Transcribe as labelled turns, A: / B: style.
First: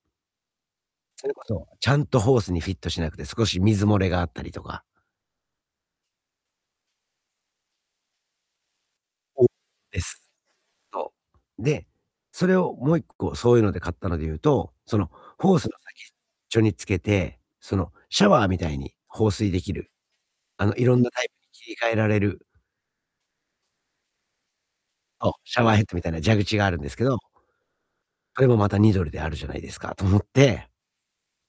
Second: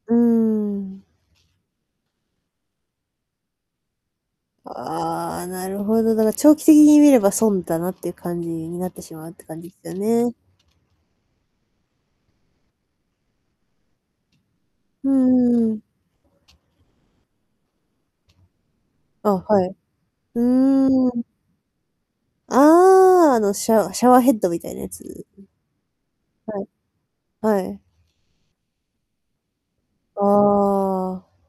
A: うーん。
B: それこそ、ちゃんとホースにフィットしなくて少し水漏れがあったりとか。
A: ああ、なるほど、だから長期的に見れば損だな、っていう感じになってしまうって
B: そう
A: 感じですよ
B: です。
A: ね。
B: そう。で、それをもう1個そういうので買ったので言うと、そ
A: う
B: の、
A: ん
B: ホ
A: う
B: ース
A: ん
B: の
A: うん。
B: 先っちょにつけて、そのシャワーみたいに
A: あ、
B: 放水で
A: は
B: き
A: い、
B: る、
A: う
B: あの、いろんなタ
A: ん。
B: イプに切り替えられる
A: ああ、あの、シャワシャワーヘッドみたいなやつ。
B: そう、シャワーヘッドみたいな蛇口
A: は
B: が
A: い。
B: あるんですけど。
A: はい。
B: あれもまた2ドルであるじゃないですか、と思
A: あ
B: って。
A: あ。